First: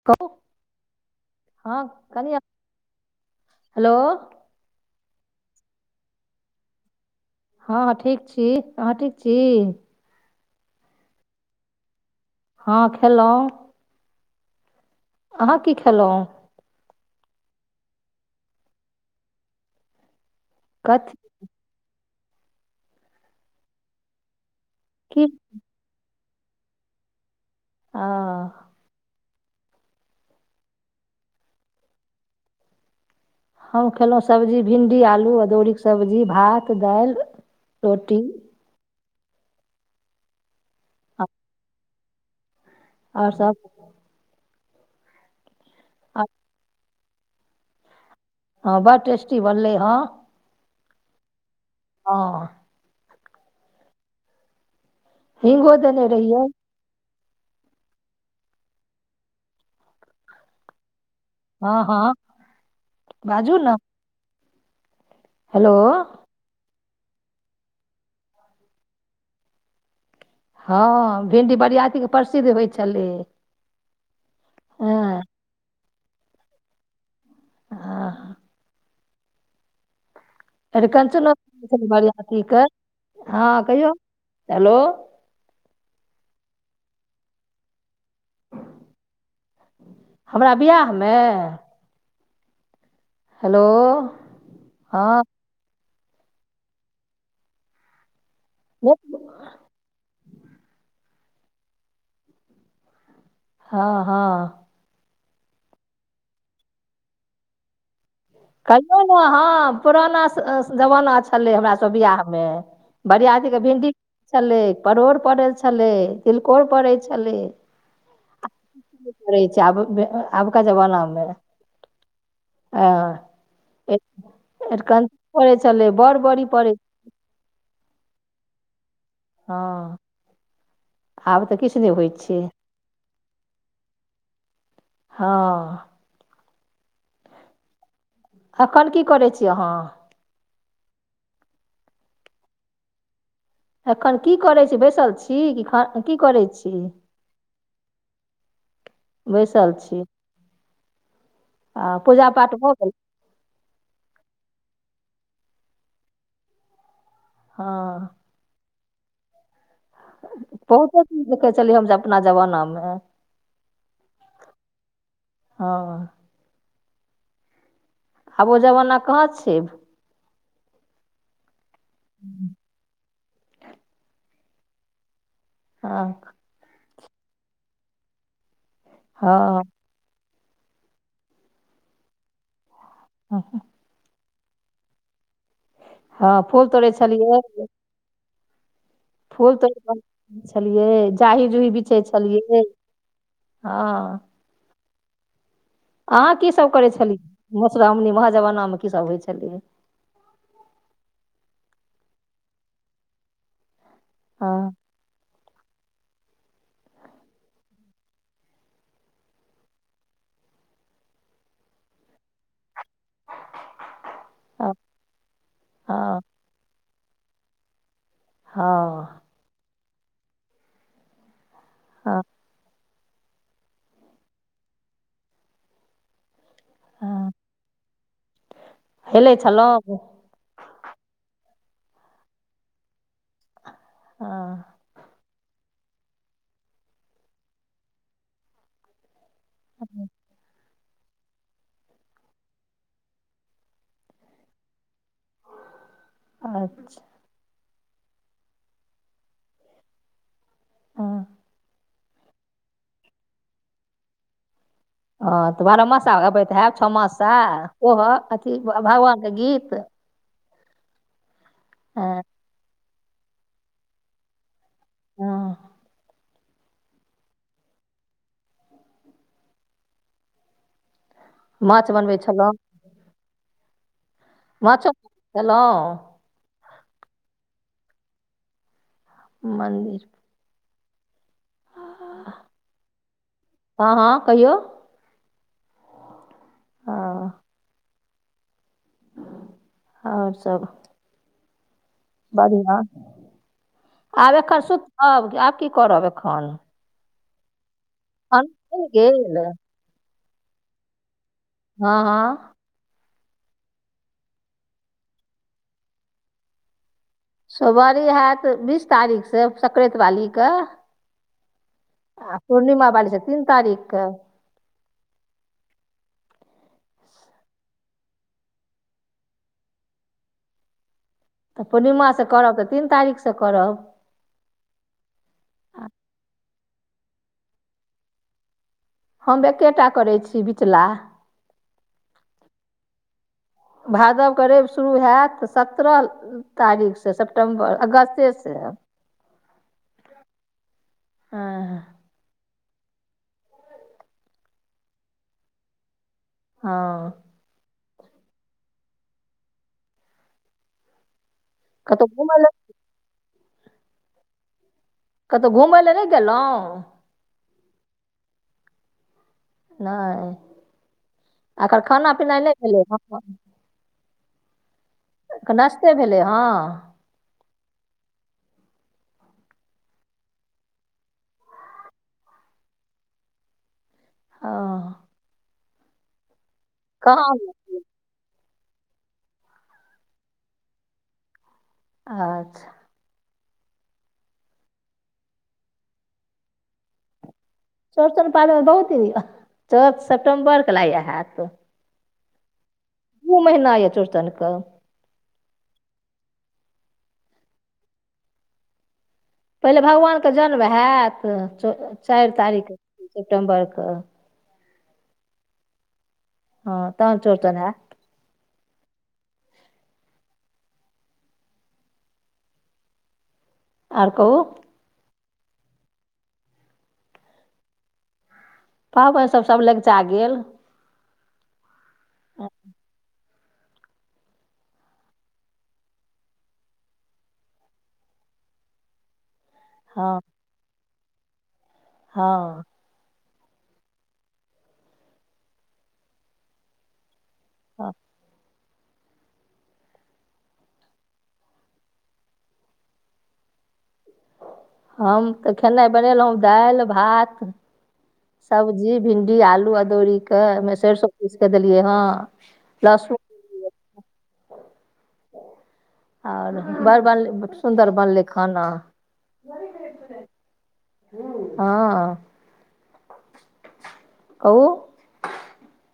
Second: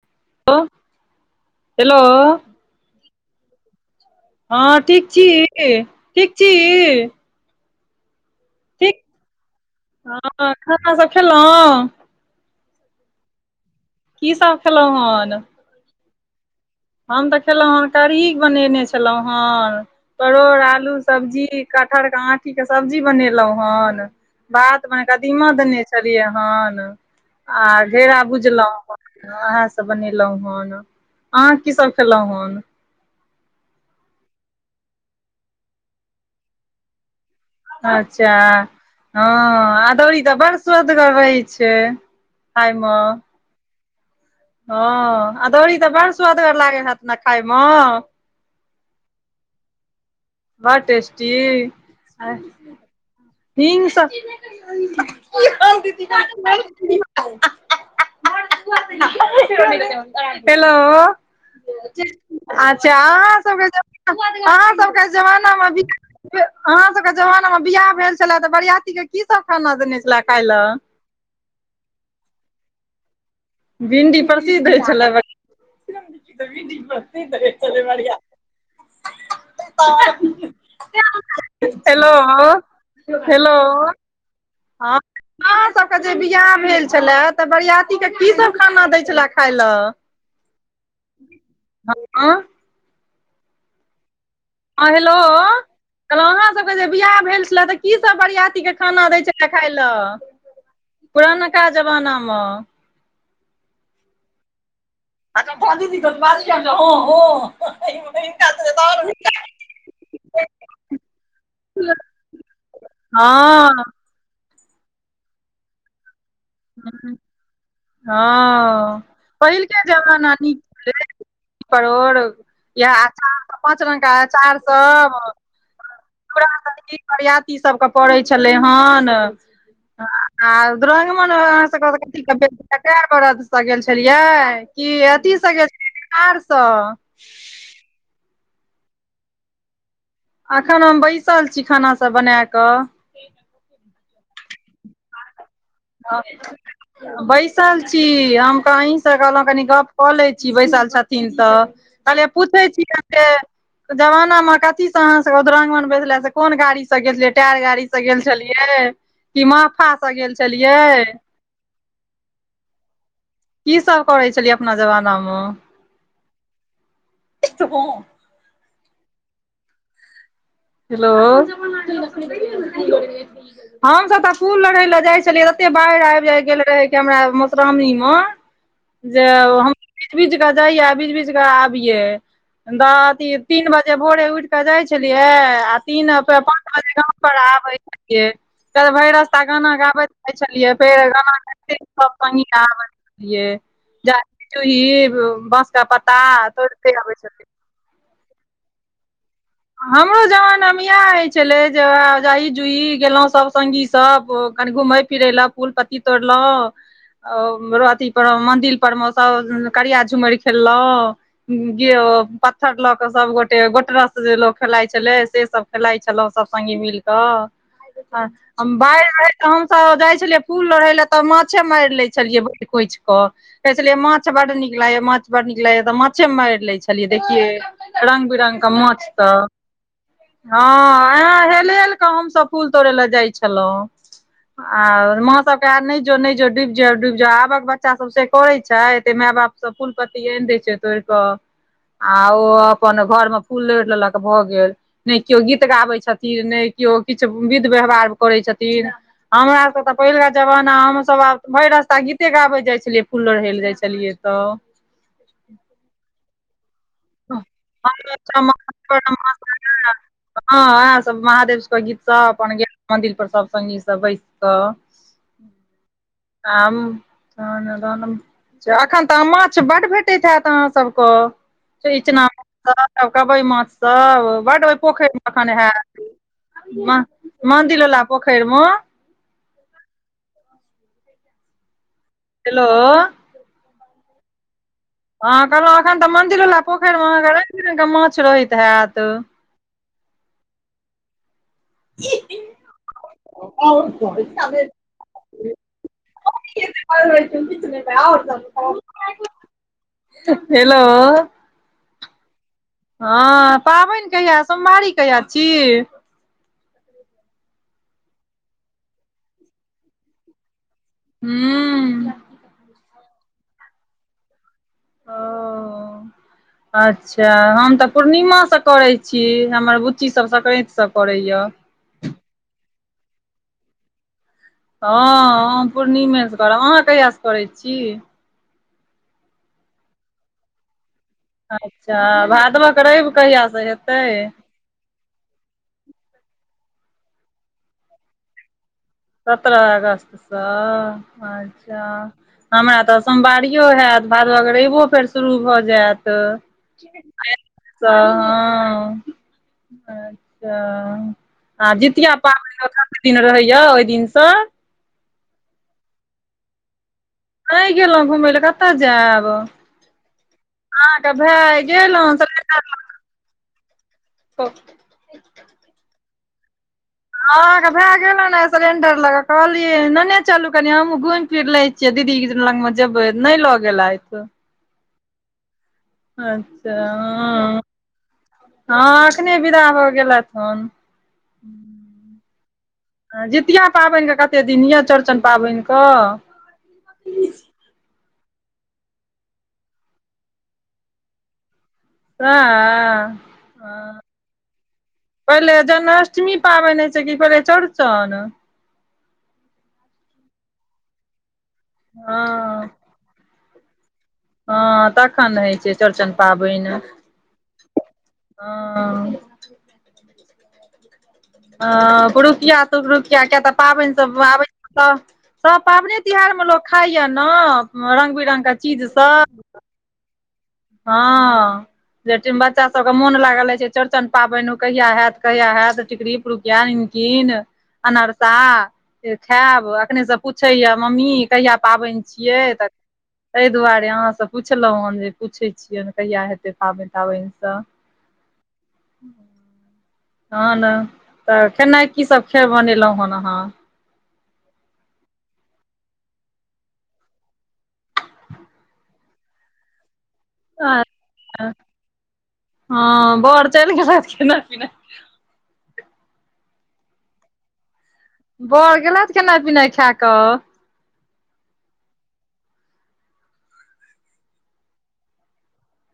[inaudible] कहु हेलो ह हेलो कनिया हेलो हँ ठीक छी ठीक छी हँ हँ ठीक छी अहाँ ठीक छी हँ खाना सब खेलो हँ खेलो की सब खेलौं हन अहाँ की खेलो हम तऽ खेलो हन कढ़ी बनेने छलो हन परोड़ आलू कथी सब्जी कठहर के आठी के सब्जी बनेलों हन बात म की कदीमा देने छै छलियै हन आ घेरा बुझलो हँ ओहा सब बनेलो हन अहाँ की सब खेलो हन हम खेलो सब्जी भिण्डी आलू अदौड़ी के सब्जी भात दाइल अच्छा हँ अदौरी तऽ बड़ स्वादगर आ- रहे छै खाय म ओर सब हँ अदौरी तऽ बड़ आ- सु्वदगर लागै हेत ने खाय म हँ बड़ टस्टी बनलै हँ बड़ टेस्टी [inaudible] हँ हींग [inaudible] हिंगो देने रहियै [inaudible] हेलो हँ हँ अच्छा अहाँ बाजू ने सभके अहाँ सभके जमाना हेलो मे। अहाँ सभके जमाना मे बियाह भेल छले तऽ बरियाती के कि सभ खाना देने छले खाय लए हँ भिडी बरियातीके प्रसिद्ध होई छलै। भिन्डी प्रसिद्ध हय छलै। दऽ हँ चे हँ मी [unintelligible] अरनो बरिआ के ह कहियौ [unintelligible] ह अहाँ सभके जे बिआह भेल छलए तऽ बरआ के कि सभ खाना दै छले खाय लए हमरा बियाहमे आ हेलो। ह हेलो हँ कहलहु अहाँ सभके जे बियाह भेल छलै तऽ कि सभ बरियातीक के खाना दै छल देखाय लए पुरनका जमाना मे ह ह अच भाजू दिक बाद कहियौ ने हँ पुराना जा जमाना छलै हमर सभ बियाह मे। बरि आदीक के हँ भिंडी छलै परोड़ पड़ल छलै। तिलकोर पड़ै छलै। ह पड़ै छै पहिल आब के जमाना नीक आबका छलै। जमानामे परोड़ यहे हँ अचार पाँच रंग कऽ अचार अरिकंच सभ पड़ै छलै बड़ बड़ी पड़ै। बरियाती सभके पड़ै छलै हन। ह आ दुरांगमन अहाँ सभके होइ छै बेटी सभ के गेऽ बरद सऽ गेल छलियै। कि हँ अथी से गेलियै कार सऽ। एखन कि करै छी अहाँ अखन हम बैसल छी खाना सभ बना कऽ। एखन कि करै छी बैसल छी कि खान कि करै छीॽ बैसल छी हम तऽ अहीसँ कहलहुँ कनी बैसल गऽ छी कऽ ले छी बैसल छथिन तऽ। आ कहलियै पूजा पाठ पूछै भऽ गेल। छियनि जमाना मे कथीसँ अहाँ सभके दूरांगमन भेजले से कोन गाड़ी से गेलियै। टायर गाड़ी से हँ गेल छलियै कि महफा से। गेल छलियै बहुतो चीज देखै छलियै हम जे अपना जमाना मे। कि सभ करै छलियै अपना जमाना मे। हँ आबो जमाना कहा छै। हेलो हमसभ तऽ फूल लोढ़ै लए जाई छलियै। एते बाढ़ि हँ आबि जा गेल रहै कि हमरा मौश्रामणी मे जे हँ हम। भीज भीज कऽ जइयै भीज भीज कऽ आबिये त अथी तीन बजे भोरे उइठ के जाय छलियै आ तीन हँ पाँच फूल तोड़ै बजे गाम पर छलियै आबै छलियै, तऽ भैरस स फूल गाना तोड़ि कऽ गाबैत रहइत आनै छलियै फेर गाना जाही जुही गेइते बिछै सभ पानि मे छलियै आबैत रहियै। हँ दुईब बाँस कऽ पत्ता अहाँ की सब करै तोड़ते आबै छलियै छथिन। मधुश्रावणी मे वऽ जमाना मे कि सभ होई छलै। हमरो जमाना मे इएह हय छलै जे जाई जुई गेलहु सभ संगी सभ हँ कनि घूमय फिरे लए फूल पत्ती तोड़लहु ओ अथी पर मंदिर पर मे सभ करिया झुमैर खेलहु केयो पाथर लऽ क सब गोटे गोट रस जे लोक हँ खेलाइ छले से सब खेलाइ हँ छलहुं सब संगी मिल क हम बाढ़ि हँ रहैय आ हम सभ जाइ छलियै फूल लोढय लए त माछे मारि लै हँ छलियै भैर खोछि क कहे छलिये माछ बड नीक लागेय माछ बड नीक लागेय त माछे मारि लै छलियै कहलियै हँ देखियै रंग बिरंगक मांछ हेलै छलौं हँ अहाँ हेल हेल कऽ हमसभ फूल तोड़य लए जाइ छलहुँं। हँ आ माँ सब ता नहि जो नहि जो डूबि जेबे डूबि जेबे आबक बच्चा सब से करे छै एते माय बाप सब फूल पत्ती आनि देय छै तोड़ के आ ओ अपन घर में फूल लोढी लेलक भ गेल नहि केओ गीत गाबै छथिन नहि केओ अच्छा किछु विध व्यवहार करै छथिन हमरा सब से पहिलका जमाना हमुं हँ सब आब भरि रास्ता गीते गाबे जाय छलियै फूल लोढय ले जाय छै छलिये त हत बारह मासा गबेत हयब छओ मासा‌ हँ सोहर ओहो अथी भगवानक गीत हँ उएह सब महादेव सबके गीत सब हँ अपन गेलौं मन्दिर पर सब संगी सब बैस क हँ आम एखन तऽ माछ बड्ड भेटैत हैत अहाँ सभके माछ से बनबै इचना छलहुँ कबय मांछ सब बड ओय माछो पोखैड़ में बनबै अखन हैत छलहुँ म मन्दिरवला पोखरि में मन्दिर हेलो हँ हँ कहियौ हाँ कहलोअ एखन त मंदिर बला पोखरि मे अहाँके हँ रंग बिरंग के माछ रहैत हैत आओर सब बढ़िआँ आब एखन सुतब आब की करब एखन घ होै त आओर भ गेल हेलो। हँ अ हँ पाबैन कहिया सोमवारी कहिया छी सोमवारी हैत बीस तारीख से संक्रैत वाली के हूँ आ पूर्णिमा बाली छै, तीन तारीख के हँ अ अच्छा हम त पूर्णिमा सँ करय छी, हमर बुच्ची सब संक्रान्ति से करैया पूर्णिमा सँ करब त तीन तारीख सँ करब हाँ हम पूर्णिमे सँ करब अहाँ कहिया सँ करैत छी हम एकेटा करैत छी बिचला अच्छा भादवक रवि कहिआसँ हेतैय भादव करब शुरू हैत सत्रह तारीख से सेपटेम्बर अगस्ते से सत्ररह अगस्तसँ हँ अच्छा हमरा त सोमवारियो होयत भादव के रैबो फेर शुरू भ जाइत हँ हँ अच्छा आ कतहु जितिया घुमय लए पाबनि ओत दिन रहिय ओहि दिन से। कतहु घुमय लए नहि गेलों नै गेलोअ घुमै लऽ कत जैब। [inaudible] नहि अहाँ कऽ भैय आए एकर गेल ह खाना पीना नहि सिलेंडर लऽ भेलै हँ कऽ [inaudible] [unintelligible] अखैन नाश्ते भेलै हँ। अहाँ कऽ भैय गेल न सिलेंडर लऽ कऽ कहलीए लनै चलू कनि हमहूँ घुम फिर लै छी। जे दीदी लग में जेबैय नै लऽ गेलैयत। हँ अच्छा - [inaudible] [unintelligible] हँ अखने विदा भऽ गेलैथ हन [inaudible] अच्छा जितिया पाबैन कऽ कतै दिन यऽ चौरचन पाबैन कऽ चौरचन पाबैन कऽ बहुत दिन यऽ चौदह सेपटम्बर कऽ लागैय हैत [unintelligible] दु महीना यऽ चौड़चन कऽ पहिले जन्माष्टमी पाबैन होइ छै की पहिले चौरचन। पहिले भगवान कऽ जन्म हैत चाइर हँ तारीख सेप्टेम्बर कऽ हँ तखन हैइ छै चौरचन पाबैन हँ तहन चौरचन हैत [inaudible] हँ। हँ पुरुकिया तुरुकिया किया तऽ पाबैन आर सभ कहू आबै तऽ तऽ पाबैने तिहार में लोक खाइ यऽ न रंग बिरंग केँ चीज सब। लगचा गेल। हँ जहठिम बच्चा सब कऽ मोन लागाल रहय चौड़चन पाबैन कहिया हैत कहिया हैत टिकड़ी पुरुकिया निमकिन। अनरसा से खैब अखने स हँ पूछै यऽ मम्मी कहिया पाबैन छियै हँ तऽ तैय दुआरे अहाँ स पुछलौ हन जे पूछै छियैन कहिया हेतै पाबैन ताबैन स हँऽ हऽ न तऽ खैनाइ की सब खेर बनेलौ हेन अहाँ हम तऽ खेनाइ बनेलौ दाइल भात सब्जी भिण्डी आलू अदौड़ी कऽ ओइमें सेेरसो पीस कऽ देलियै हँ लहसुन [unintelligible] [unintelligible] [inaudible] और बर बनलै सुन्दर बनलै खाना बर गेलैथ खैनाइ पिनाइ खै कऽ [unintelligible] हँ कहु [unintelligible]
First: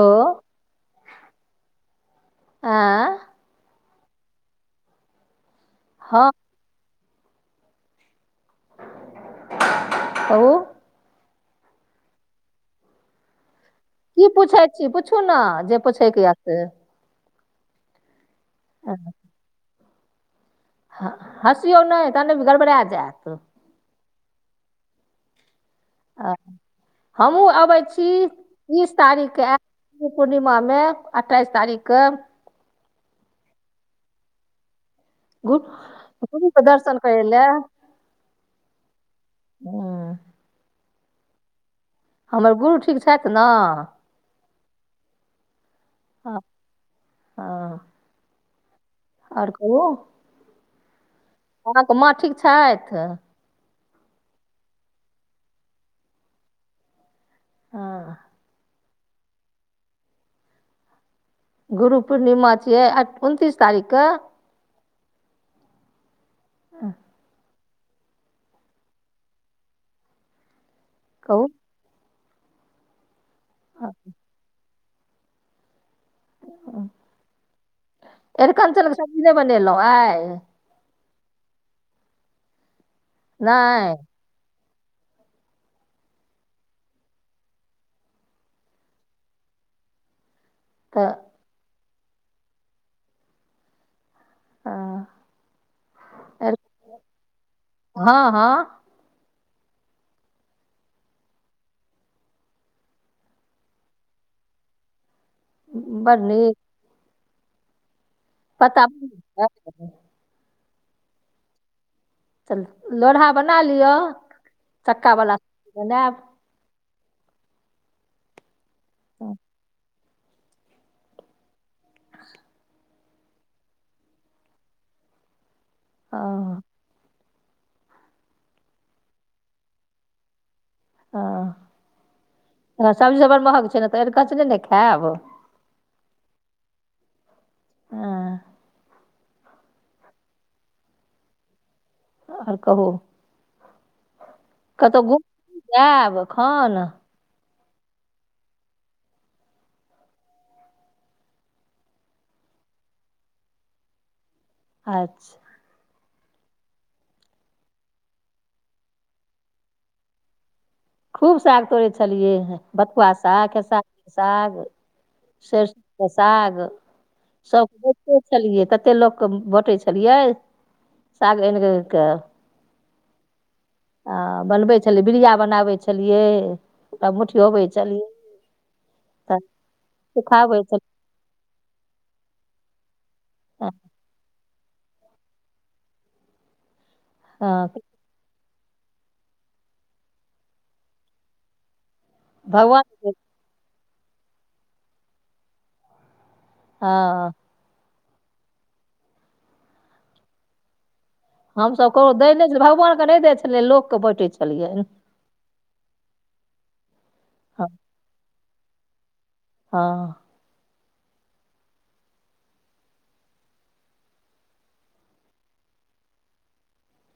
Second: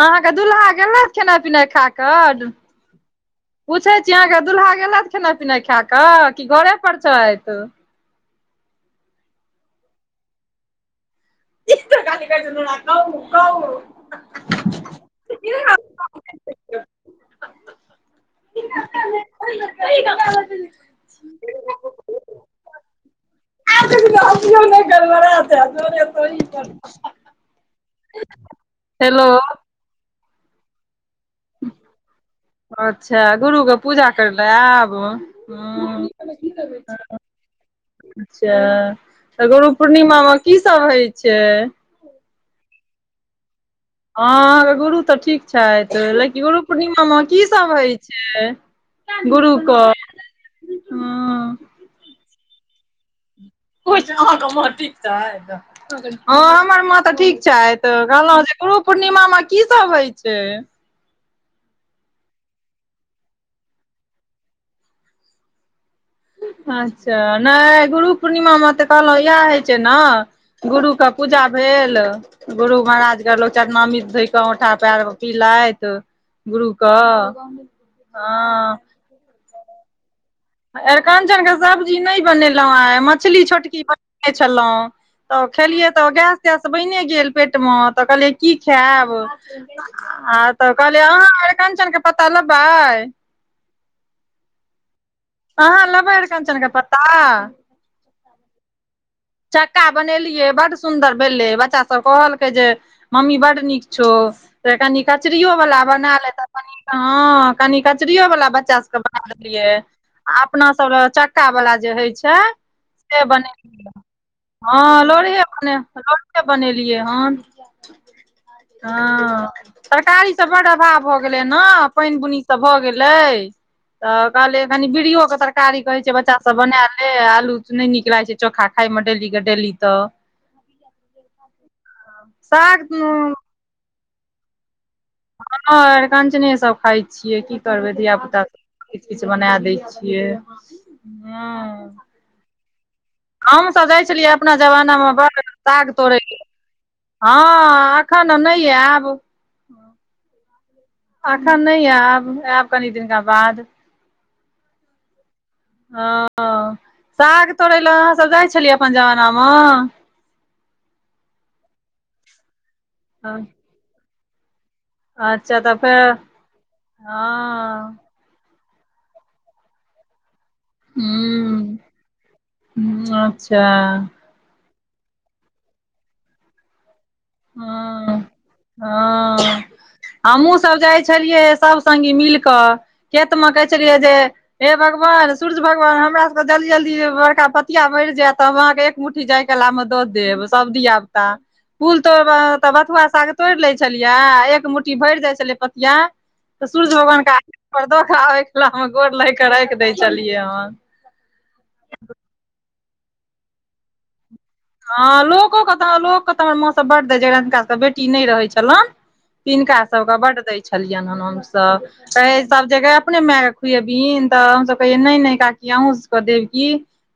अहाँ कऽ दुल्हा गेलेथ खेनाइ पिनाइ खा कऽ [unintelligible] पूछैत छी अहाँ कऽ दुल्हा गेलेथ खेनाइ पिनाइ खा कऽ हँ कि घरे पर छैथ [unintelligible] [unintelligible] की पूछै छी पूछू न जे पूछै कऽ यऽ से [unintelligible] [unintelligible] हँ हँसियौ नै ता नै गड़बड़ा जैत गड़बड़ा। हमहूँ अबैत छी तीस हेलो तारीख के आय कऽ पूर्णिमाबमे अठाइसँ तारीख के अच्छा गुरुके पूजा करे लए आयब हँ गुरके दर्शन कर लऽ अच्छा तऽ गुरु हूँ पूर्णिमा मे कि सभ होई छै हमर गुरु ठीक छथिन हँ अहाँकेँ गुरु तऽ ठीक छथि लेकिन गुरु पूर्णिमामे कि सभ हँ होई छै आओर गुरु कऽ हा अहाँकेँ माँ ठीक छथि अहाँकेँ मे ठीक हँ हमर माँ तऽ ठीक च हँ कहलहुँ जे गुरु पूर्णिमा मे कि सभ होई छै गुरु पूर्णिमा छियै उनतीसँ तारीख के अच्छा नहि गुरु पूर्णिमामे तऽ कहलहु इएह होई छै ने गुरु के पूजा कहू भेल गुरु महाराज के लोक हँ चरनामी धोई कऽ औठा पयर पिलथि गुरु के ह अरिकञ्चनके सब्जी नहि बनेलहुँ आई अरिकाञ्चन के सब्जी नहि बनेलहु आई मछली छोटकि नहि बनने छलहु तऽ खेलियै तऽ गैस तैस बनि गेल पेटमे तऽ कहलियै कि खायब हँ तऽ कहलियै अहाँ काञ्चलके पता लेबै आ। अहाँ लेबैर कञ्चन के पत्ता ह ह चक्का बनेलियै बड़ सुन्दर भेलनै बच्चा सभ कहलकै जे मम्मी बट नीक छौ तऽ नै कचरोवला बना बड्ड ले तऽ नीक कनि हँ कनि कचरियोवला बच्चा पत्ता सभके बनै बना देलियै छै? आ अपना सभ लऽ चक्का वला जे होई छै चलू से लोढ़ा बना बनेल लिअ ह चक्का लोड़ी वाला हेब लो सब्जी बनायब कऽ बनेलियै हन ह हँ सरकारी से बड अभाव भऽ गेलै ने पानि बुनी सभ भऽ गेलै लै तऽ कहलियै कनि बिरियो के तरकारी कहै छै बच्चा हँ सभ बना ले आलू नहि नीक लागै छै चोखा खाई मे डेली के डेली तऽ हँ साग त सब्जी सभ बड़ महग छै ने तऽ ऐरकंचने ने खायब। हँ नै अरकञ्चने सभ खाई छियै कि करबै धिय हँ, पुता सभ किछु बना दै छियै हॅं। ओर कहू। हम तऽ जाई छलियै अपना कतहु जमानामे घुम बड़ साग तोड़य जायब लेल। एखन ह एखन नहि आयब। अखन नहि आयब, आयब कनि दिनका बाद। अच्छा। ह ह साग तोड़ै लए अहाँ सभ जाई छलियै अपन जमानामऽ। खूब साग तोड़ै छलियैह बथुआ साग खेसारी साग। अच्छा तऽ फेर सरिसोक साग सभ हँ खुब छलियै, कते लोक के बाटे छलियै साग आनि कऽ। ह अच्छा। हॅं बनबै छलियै बीड़िया बनाबै छलियै तब ह तऽ हँ हमहुँ सब जाइ छी छलियै सभ संगी मिलकऽ खेत मे कहै छलियै जे हे भगवान सूर्य भगवान हमरा सबके जल्दी जल्दी बड़का हँ पथिया भरि जायत तब अहाँके एक मु्ठी जाय कलामे दऽ देब सब धिय पुता तो तऽ बथुआ भगवान साग तोड़ि लै छलियै आ एक मुट्ठी भरि जाइ छलियै पथिआ तऽ सूर्य भगवान हँ के [unintelligible] पर खबैके मे गोर लगि कऽ राखि दै छलियै हँ। हम सभ कोकरो दै नय छलियै भगवान के नय दै छलिय लोक के बांटय छलियै हें। ह लोकोे कतऽ लोक के तऽ हमर माँ सब बड दय जिनका हँ सबक बेटी नय रहै छलनि तिनका सभके हँ बड्ड दै छलियनि हम हमसभ कहै सभ जगह अपने माय के खुएबीन तऽ हमसभ कहैयै नय नय काकी अहूँ सबके देब की।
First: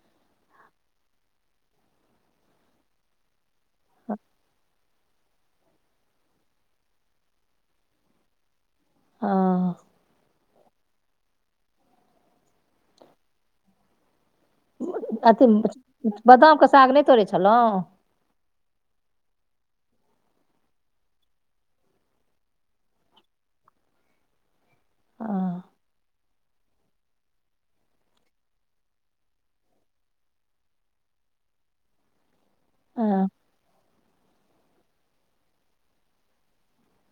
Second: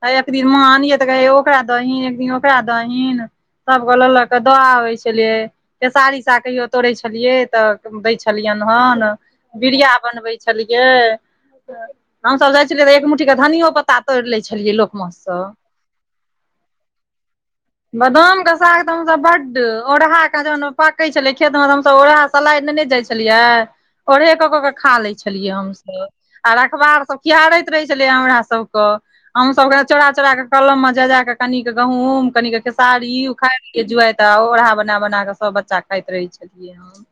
आ एक दिन मां आनियै तऽ कहय ओकरा दही एक दिन ओकरा दहीन सभ गो लऽ लऽ के द आबै छलियै। खेसारीक साग कहियो तोड़े छलिये तऽ दै छलियनि हन हँ, बिड़िया बनबे छलियै। हमसभ जाइ छलियै तऽ एक मु्ट्ठीक धनियो पत्ता तोरि लै छलियै लोक मऽसँ बादाम के साग नय तोड़ै छलहुँ। बदाम के साग तऽ हमस बड, ओरहा के जहन पाके छले खेत में तऽ हमस ओढ़ा सलाइ ने ने जाइ छलियै ओढ़े कऽ कऽ के खा ले छलियै हँ हमसभ। आर रखबार सब खिहारैत रहै छलै हमरा सभके। हमसभ क चोरा चोरा क कलम मे जा जा कऽ कनिक गहुूँम कनीक खेसारी हँ उखैड़ लीयै जुआइत आ ओढ़ा बना बना कऽ सब बच्चा खाइत रहे छलियै हँ।